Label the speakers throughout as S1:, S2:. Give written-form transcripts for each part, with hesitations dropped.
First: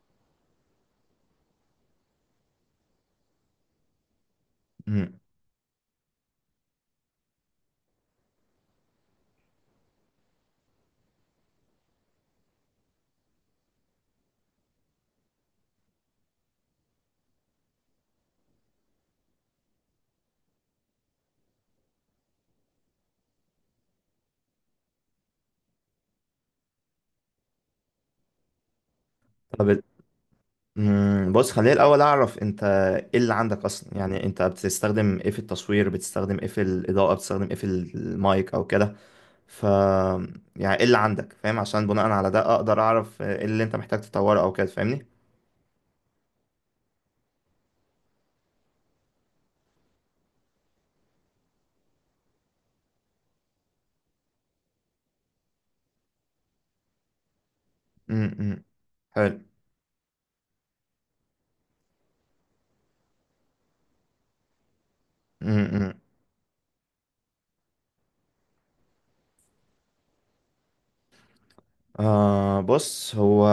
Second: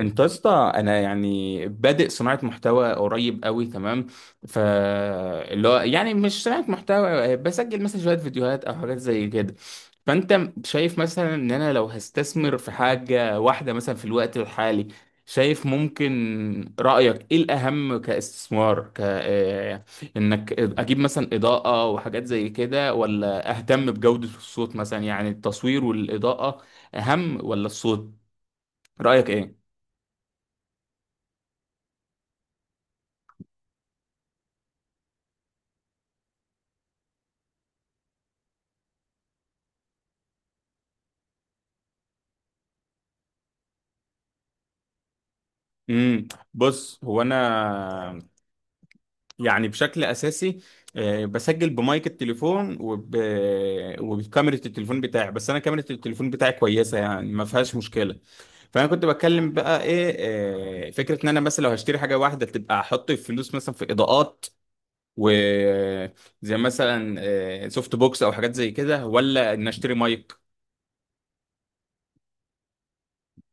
S1: انت يا اسطى انا يعني بادئ صناعه محتوى قريب قوي تمام. ف
S2: مم.
S1: اللي هو يعني مش صناعه محتوى، بسجل مثلا شويه فيديوهات او حاجات زي كده. فانت شايف مثلا ان انا لو هستثمر في حاجه واحده مثلا في الوقت الحالي، شايف ممكن رايك ايه الاهم كاستثمار، ك آه، انك اجيب مثلا اضاءه وحاجات زي كده، ولا اهتم بجوده الصوت مثلا؟ يعني التصوير والاضاءه اهم ولا الصوت؟ رايك ايه؟
S2: طب بص خليني الأول أعرف أنت إيه اللي عندك أصلا يعني أنت بتستخدم إيه في التصوير، بتستخدم إيه في الإضاءة، بتستخدم إيه في المايك أو كده. ف يعني إيه اللي عندك؟ فاهم؟ عشان بناء على ده أقدر أعرف إيه اللي أنت محتاج تطوره أو كده. فاهمني؟
S1: امم بص، هو انا يعني بشكل اساسي بسجل بمايك التليفون وبكاميرا التليفون بتاعي، بس انا كاميرا التليفون بتاعي كويسه يعني، ما فيهاش مشكله.
S2: مم. مم.
S1: فانا كنت
S2: حلو.
S1: بتكلم بقى ايه، فكره ان انا مثلا لو هشتري حاجه واحده تبقى احط الفلوس مثلا في اضاءات، و
S2: مم. مم.
S1: زي مثلا سوفت بوكس او حاجات زي كده، ولا ان اشتري مايك.
S2: بص، هو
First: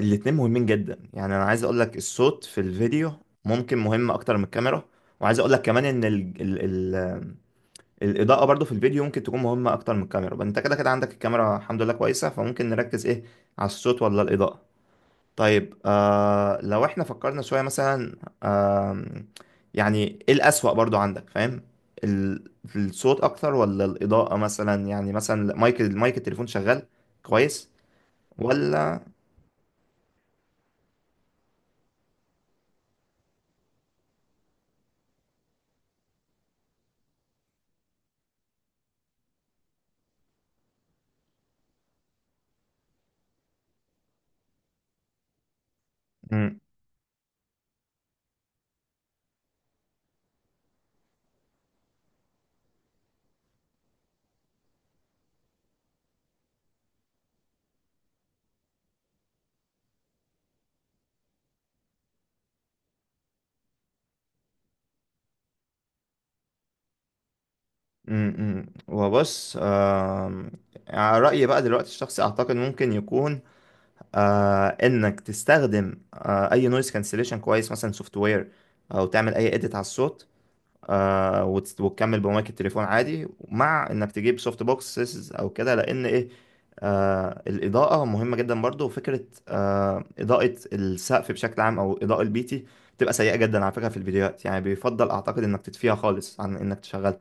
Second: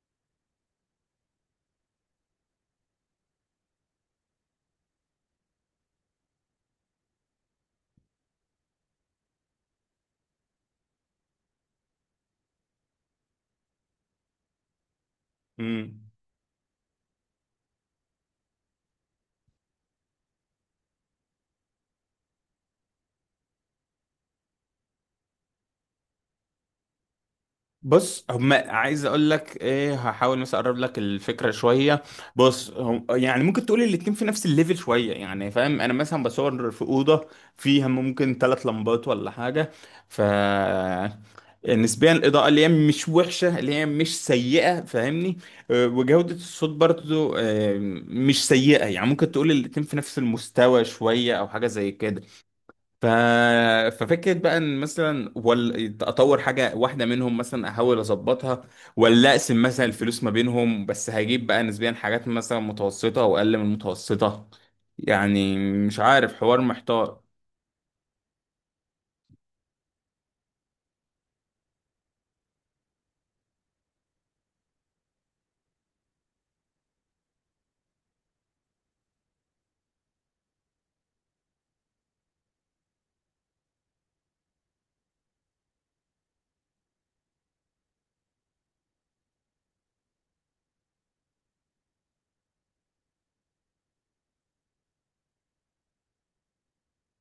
S2: الاتنين مهمين جدا، يعني أنا عايز أقول لك الصوت في الفيديو ممكن مهم أكتر من الكاميرا، وعايز أقول لك كمان إن الاضاءه برضو في الفيديو ممكن تكون مهمه اكتر من الكاميرا. بقى انت كده كده عندك الكاميرا الحمد لله كويسه، فممكن نركز ايه، على الصوت ولا الاضاءه؟ طيب،
S1: امم
S2: لو احنا فكرنا شويه مثلا، آم، يعني ايه الاسوأ برضو عندك؟ فاهم؟ الصوت اكتر ولا الاضاءه مثلا؟ يعني مثلا المايك التليفون شغال كويس
S1: بص، هم عايز
S2: ولا؟
S1: اقول لك ايه، هحاول مثلا اقرب لك الفكره شويه. بص، هم يعني ممكن تقول الاتنين في نفس الليفل شويه، يعني فاهم؟ انا مثلا بصور في اوضه فيها ممكن ثلاث لمبات ولا حاجه. ف نسبيا الاضاءه اللي هي مش وحشه، اللي هي مش سيئه، فاهمني؟ وجوده
S2: مم،
S1: الصوت برضو مش سيئه. يعني ممكن تقول الاتنين في نفس المستوى شويه او حاجه زي كده. ف... ففكرة بقى ان مثلا، ولا اطور حاجة واحدة منهم مثلا، احاول اظبطها، ولا اقسم مثلا الفلوس ما بينهم، بس هجيب بقى نسبيا حاجات مثلا متوسطة واقل من المتوسطة، يعني مش عارف، حوار محتار.
S2: مم. وبص، على رأيي بقى دلوقتي الشخصي اعتقد ممكن يكون انك تستخدم اي نويز كانسليشن كويس، مثلا سوفت وير، او تعمل اي اديت على الصوت. وتكمل بمايك التليفون عادي، مع انك تجيب سوفت بوكسز او كده. لان ايه، الاضاءه مهمه جدا برضو. وفكره اضاءه السقف بشكل عام، او اضاءه البيتي، بتبقى سيئه جدا على فكره في الفيديوهات، يعني بيفضل اعتقد انك تطفيها خالص عن انك تشغلها.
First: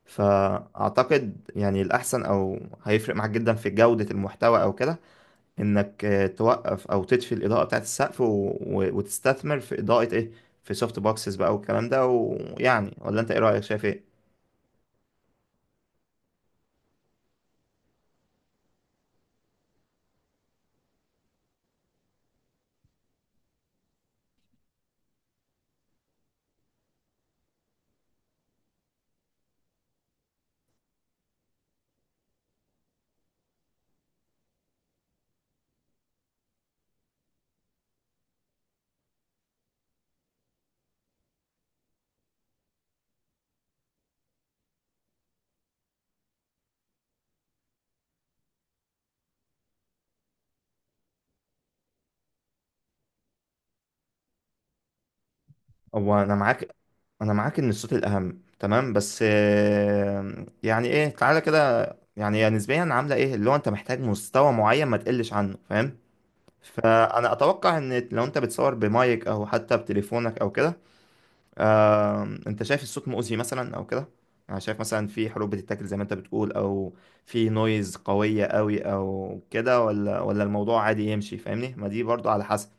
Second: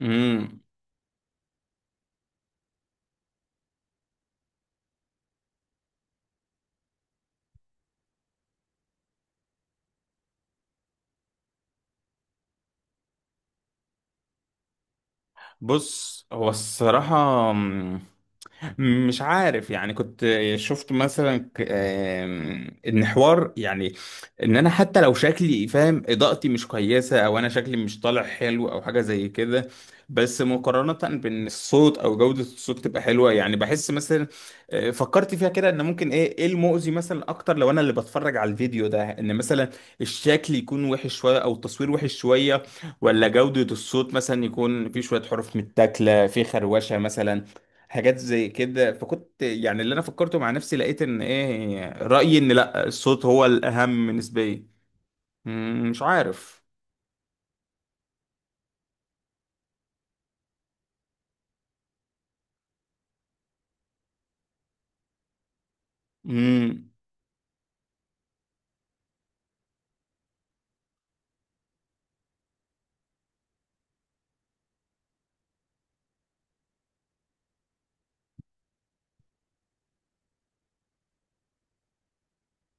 S1: امم
S2: فاعتقد يعني الاحسن، او هيفرق معاك جدا في جوده المحتوى او كده، انك توقف او تطفي الاضاءه بتاعت السقف، وتستثمر في اضاءه ايه، في سوفت بوكسز بقى والكلام ده. ويعني، ولا انت ايه رايك؟ شايف ايه؟
S1: بص، هو الصراحة مش عارف يعني، كنت شفت مثلا ك- آم، ان حوار يعني، ان انا حتى لو شكلي فاهم اضاءتي مش كويسه، او انا شكلي مش طالع حلو او حاجه زي كده، بس مقارنه بان الصوت او جوده الصوت تبقى حلوه، يعني بحس مثلا، فكرت فيها كده ان ممكن ايه، ايه المؤذي مثلا اكتر لو انا اللي بتفرج على الفيديو ده، ان مثلا الشكل يكون وحش شويه او التصوير وحش شويه، ولا جوده الصوت مثلا يكون في شويه حروف متاكله، في خروشه مثلا، حاجات زي كده. فكنت يعني اللي انا فكرته مع نفسي، لقيت ان ايه رأيي، ان لا، الصوت هو الاهم نسبيا. مم، مش
S2: هو انا
S1: عارف.
S2: معاك، انا معاك ان الصوت الاهم، تمام. بس يعني ايه، تعالى كده، يعني هي نسبيا عامله ايه؟ اللي هو انت محتاج مستوى معين ما تقلش عنه. فاهم؟
S1: مم،
S2: فانا اتوقع ان لو انت بتصور بمايك او حتى بتليفونك او كده، انت شايف الصوت مؤذي مثلا او كده؟ انا شايف مثلا في حروف بتتاكل زي ما انت بتقول، او في نويز قوية قوي او كده، ولا الموضوع عادي يمشي؟ فاهمني؟ ما دي برضو على حسب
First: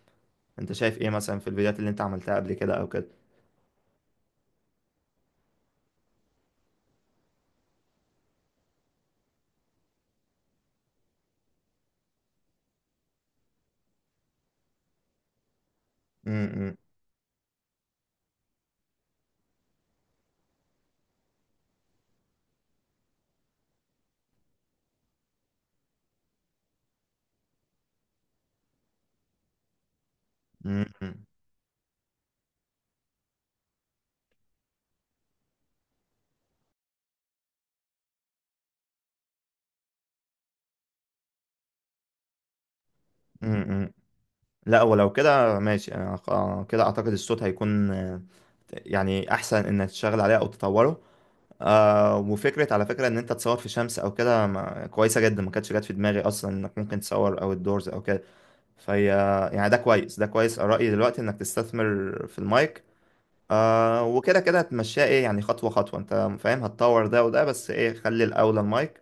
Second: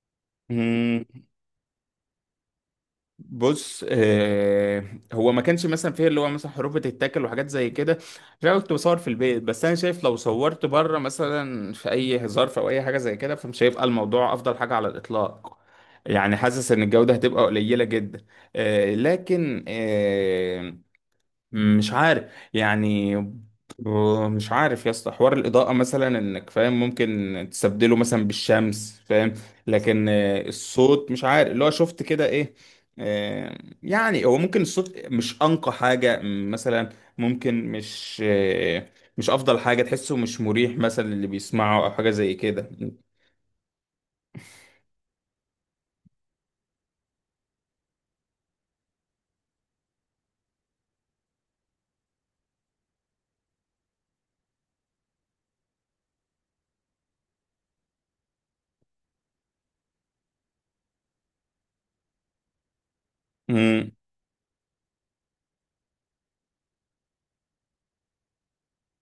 S2: انت شايف
S1: مم.
S2: ايه مثلا في الفيديوهات اللي انت عملتها قبل كده او كده.
S1: بص، هو ما كانش مثلا فيه اللي هو مثلا حروف بتتاكل وحاجات زي كده، عشان أنا كنت بصور في البيت، بس انا شايف لو صورت بره مثلا في اي ظرف او اي حاجه زي كده، فمش هيبقى الموضوع افضل حاجه على الاطلاق.
S2: م-
S1: يعني حاسس
S2: م-
S1: ان الجوده هتبقى قليله جدا. آه لكن آه مش عارف يعني، ب- مش عارف يا اسطى، حوار الإضاءة مثلا انك فاهم ممكن تستبدله مثلا بالشمس، فاهم؟ لكن الصوت
S2: م-
S1: مش عارف، اللي هو شفت كده ايه، آه، يعني هو ممكن الصوت مش أنقى حاجة، مثلا ممكن مش أفضل حاجة، تحسه مش مريح مثلا اللي بيسمعه، أو حاجة زي كده.
S2: م- م. لا، ولو كده ماشي. كده اعتقد الصوت هيكون يعني احسن انك تشتغل عليه او تطوره. وفكره على فكره ان انت تصور في شمس او كده كويسه جدا، ما كانتش جت في دماغي اصلا انك ممكن تصور او الدورز او كده. فهي يعني ده كويس، ده كويس. رأيي دلوقتي انك تستثمر في المايك. وكده كده هتمشيها ايه، يعني خطوة خطوة انت فاهم، هتطور ده وده، بس ايه، خلي الأولى المايك.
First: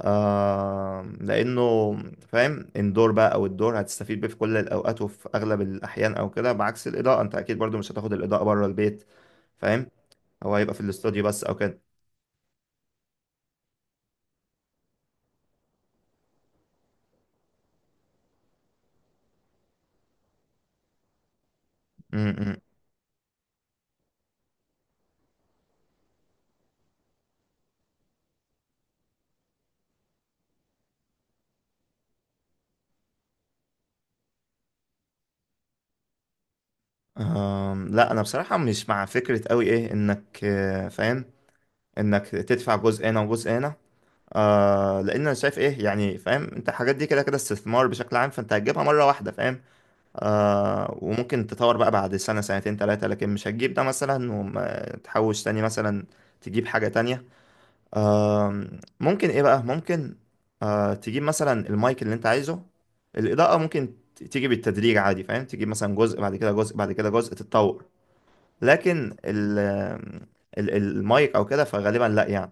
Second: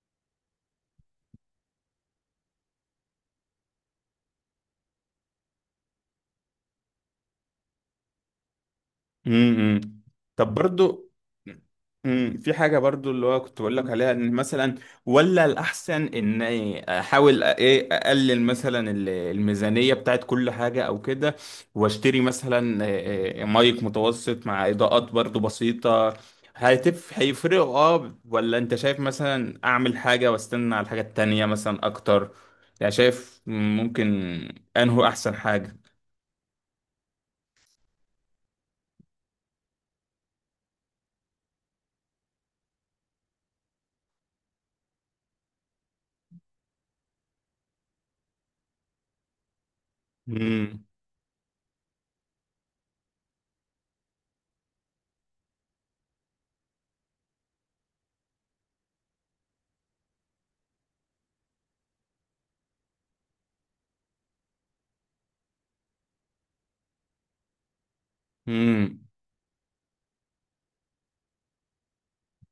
S2: لأنه فاهم، اندور بقى أو الدور هتستفيد بيه في كل الأوقات وفي أغلب الأحيان أو كده، بعكس الإضاءة، انت أكيد برضو مش هتاخد الإضاءة بره البيت.
S1: امم
S2: فاهم؟
S1: طب
S2: هو هيبقى في
S1: برضو،
S2: الاستوديو بس أو كده.
S1: امم، في حاجة برضو اللي هو كنت بقول لك عليها، ان مثلا، ولا الأحسن ان احاول ايه اقلل مثلا الميزانية بتاعت كل حاجة او كده،
S2: م-
S1: واشتري
S2: م.
S1: مثلا مايك متوسط مع إضاءات برضو بسيطة، هيفرقوا اه، ولا انت شايف مثلا اعمل حاجة واستنى على الحاجة التانية مثلا اكتر؟ يعني شايف ممكن انه احسن حاجة.
S2: آم، لا، انا بصراحه مش مع فكره قوي ايه انك فاهم، انك تدفع جزء هنا وجزء هنا. لان انا شايف ايه، يعني فاهم، انت الحاجات دي كده كده استثمار بشكل عام، فانت هتجيبها مره واحده. فاهم؟
S1: امم.
S2: وممكن تطور بقى بعد سنه، سنتين، ثلاثه، لكن مش هتجيب ده مثلا وتحوش تاني مثلا تجيب حاجه تانية. آه ممكن ايه بقى ممكن آه تجيب مثلا المايك اللي انت عايزه. الاضاءه ممكن تيجي بالتدريج عادي، فاهم، تجيب مثلا جزء بعد كده، جزء بعد كده، جزء، تتطور.
S1: امم.
S2: لكن المايك او كده فغالبا لا، يعني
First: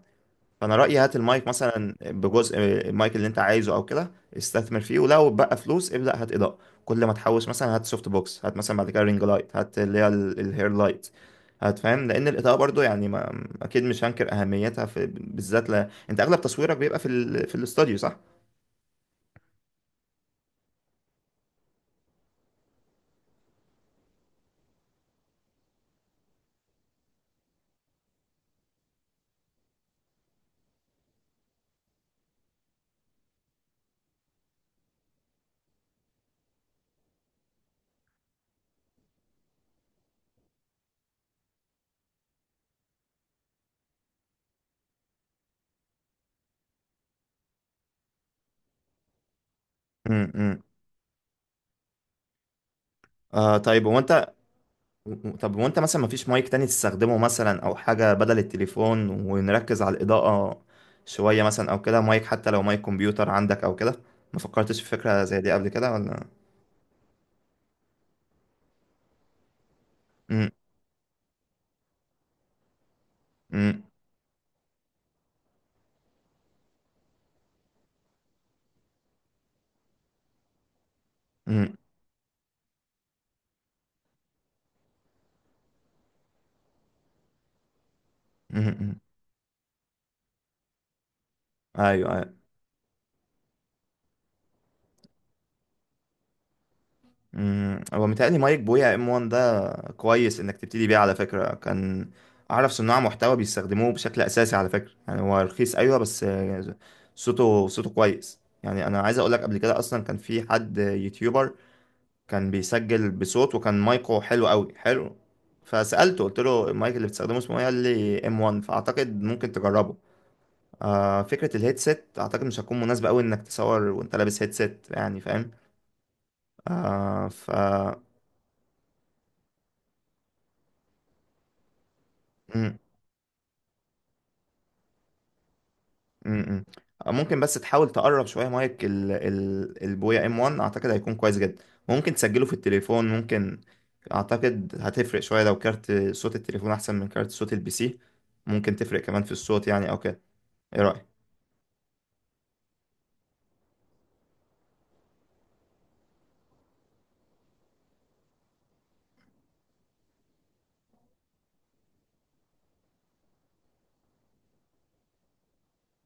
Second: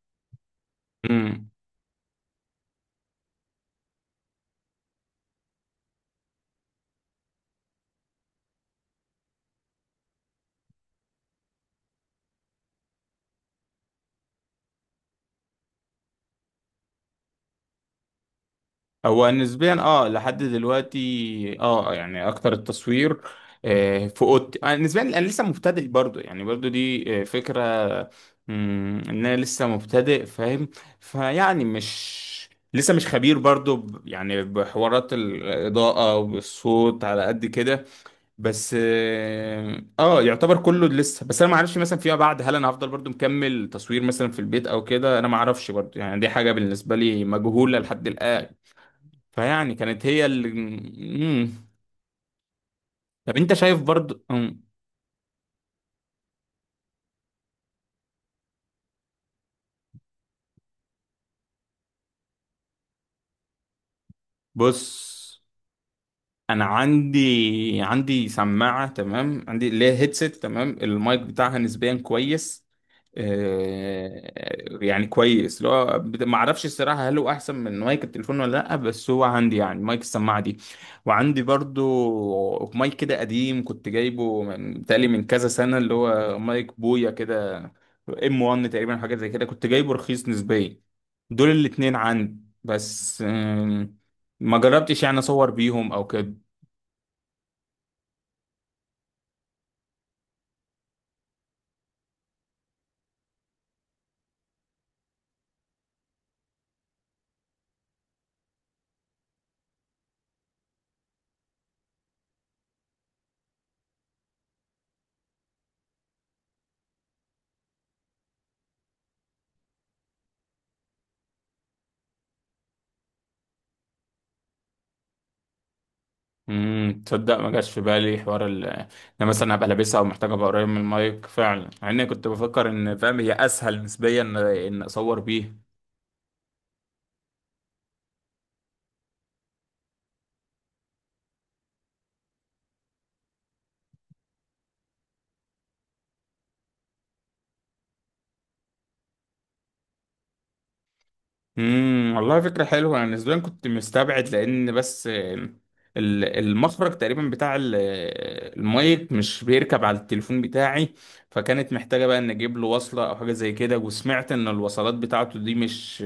S2: فانا رايي هات المايك
S1: امم.
S2: مثلا بجزء، المايك اللي انت عايزه او كده، استثمر فيه. ولو بقى فلوس ابدا هات اضاءه، كل ما تحوش مثلا هات سوفت بوكس، هات مثلا بعد كده رينج لايت، هات اللي هي الهير لايت، هات. فاهم؟ لان الاضاءه برضو يعني ما اكيد مش هنكر اهميتها، في بالذات انت اغلب تصويرك بيبقى في في الاستوديو، صح؟
S1: هو نسبيا اه لحد دلوقتي، اه، يعني اكتر التصوير في اوضتي. نسبيا انا لسه مبتدئ برضو، يعني برضو دي فكرة، مم، ان انا لسه مبتدئ، فاهم؟ فيعني مش لسه مش خبير برضو، يعني بحوارات الاضاءة والصوت على قد كده، بس اه يعتبر كله لسه. بس انا ما اعرفش مثلا فيما بعد هل انا هفضل برضو مكمل تصوير مثلا في البيت او كده، انا ما اعرفش برضو، يعني دي حاجه بالنسبه لي مجهوله لحد الان. فيعني كانت هي اللي،
S2: امم.
S1: مم. طب انت شايف
S2: طيب، هو
S1: برضو،
S2: انت،
S1: مم.
S2: طب وانت مثلا مفيش مايك تاني تستخدمه مثلا، او حاجة بدل التليفون، ونركز على الإضاءة شوية مثلا او كده؟ مايك حتى لو مايك كمبيوتر عندك او كده. ما
S1: بص،
S2: فكرتش في فكرة زي دي قبل كده ولا؟
S1: انا عندي سماعه تمام، عندي اللي هي هيدسيت
S2: مم.
S1: تمام، المايك بتاعها نسبيا كويس،
S2: مم.
S1: يعني كويس، لو ما اعرفش الصراحه هل هو احسن من مايك التليفون ولا لا، بس هو عندي، يعني مايك السماعه دي، وعندي
S2: مم.
S1: برضو مايك كده قديم كنت جايبه من تقريبا من كذا سنه، اللي هو مايك بويا كده، ام
S2: مم.
S1: 1 تقريبا،
S2: مم.
S1: حاجه زي كده، كنت جايبه رخيص نسبيا. دول الاتنين
S2: ايوه ايوه.
S1: عندي بس، ما جربتش يعني اصور بيهم او كده.
S2: مم. هو متهيألي مايك بويا ام 1 ده كويس انك تبتدي بيه على فكرة. كان اعرف صناع محتوى بيستخدموه بشكل اساسي على فكرة. يعني هو رخيص ايوه، بس صوته كويس. يعني انا عايز اقول لك، قبل كده اصلا كان في حد يوتيوبر كان بيسجل بصوت، وكان مايكو حلو قوي، حلو. فسألته قلت له المايك اللي بتستخدمه اسمه ايه، قال لي ام 1، فاعتقد ممكن تجربه. فكرة الهيدسيت اعتقد مش هتكون مناسبة قوي انك تصور وانت لابس هيدسيت، يعني فاهم. آه
S1: تصدق ما
S2: ف
S1: جاش في بالي حوار ال، انا مثلا ابقى لابسها او محتاج ابقى قريب من المايك فعلا، مع اني كنت بفكر
S2: مم،
S1: ان فاهم هي اسهل نسبيا ان إن اصور بيه.
S2: مم، مم. آه، ممكن بس تحاول تقرب شوية مايك البويا ام 1، اعتقد هيكون كويس جدا. ممكن تسجله في التليفون، ممكن اعتقد هتفرق شوية لو كارت صوت التليفون احسن من كارت صوت البي سي، ممكن تفرق كمان في الصوت يعني او كده. ايه رأيك؟
S1: امم، والله فكره حلوه. انا نسبيا كنت مستبعد لان بس، المخرج تقريبا بتاع المايك مش بيركب على التليفون بتاعي، فكانت محتاجه بقى ان اجيب له وصله او حاجه زي كده، وسمعت ان الوصلات بتاعته دي مش،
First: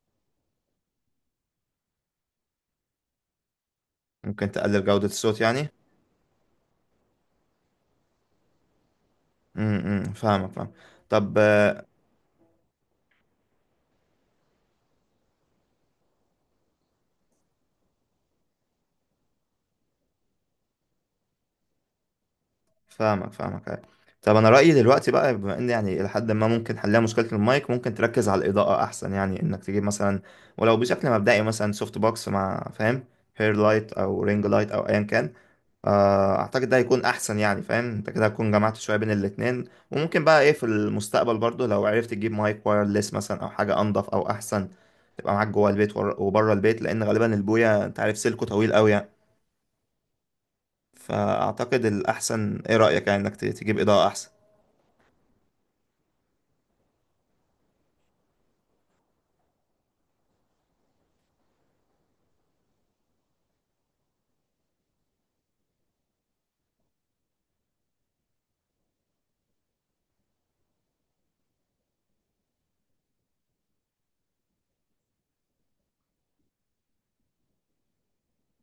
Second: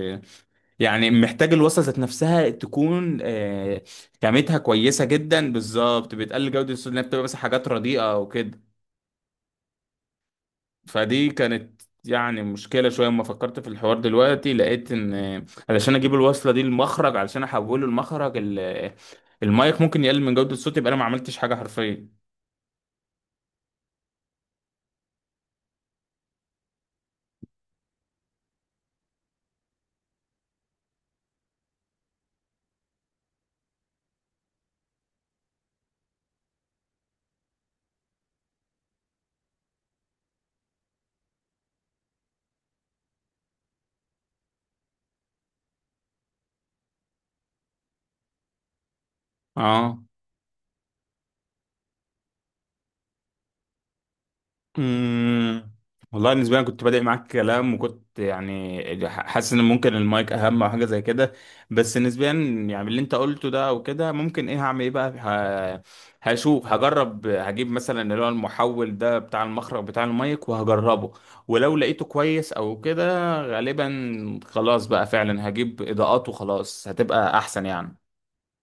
S1: يعني محتاج الوصفة ذات نفسها تكون
S2: ممكن
S1: خامتها
S2: تقلل
S1: كويسة
S2: جودة الصوت
S1: جدا
S2: يعني.
S1: بالظبط، بتقلل جودة الصوت لأنها بتبقى مثلا حاجات رديئة أو كده.
S2: امم، فاهمك، فاهم.
S1: فدي
S2: طب
S1: كانت يعني مشكلة شوية. أما فكرت في الحوار دلوقتي، لقيت إن علشان أجيب الوصلة دي المخرج، علشان أحوله المايك، ممكن يقلل من جودة الصوت، يبقى أنا ما عملتش حاجة حرفيا.
S2: فاهمك فاهمك، أيوة. طب انا رأيي دلوقتي بقى، بما ان يعني الى حد ما ممكن حلها مشكلة المايك، ممكن تركز على الإضاءة احسن. يعني انك تجيب مثلا، ولو بشكل مبدئي مثلا، سوفت بوكس مع فاهم هير لايت او رينج لايت او ايا كان. اعتقد ده هيكون احسن، يعني فاهم انت كده هتكون جمعت شوية بين الاتنين. وممكن بقى ايه في المستقبل برضو لو عرفت تجيب مايك وايرلس مثلا، او حاجة انضف او احسن، تبقى معاك جوه البيت وبره البيت، لان غالبا البوية انت عارف سلكه طويل قوي، يعني.
S1: اه،
S2: فأعتقد الأحسن، إيه رأيك يعني، إنك تجيب إضاءة أحسن.
S1: امم، والله بالنسبه لي أنا كنت بادئ معاك كلام، وكنت يعني حاسس ان ممكن المايك اهم او حاجه زي كده، بس نسبيا يعني اللي انت قلته ده او كده، ممكن ايه هعمل ايه بقى، هشوف، هجرب، هجيب مثلا اللي هو المحول ده بتاع المخرج بتاع المايك، وهجربه، ولو لقيته كويس او كده، غالبا خلاص بقى فعلا هجيب اضاءات، وخلاص هتبقى احسن يعني.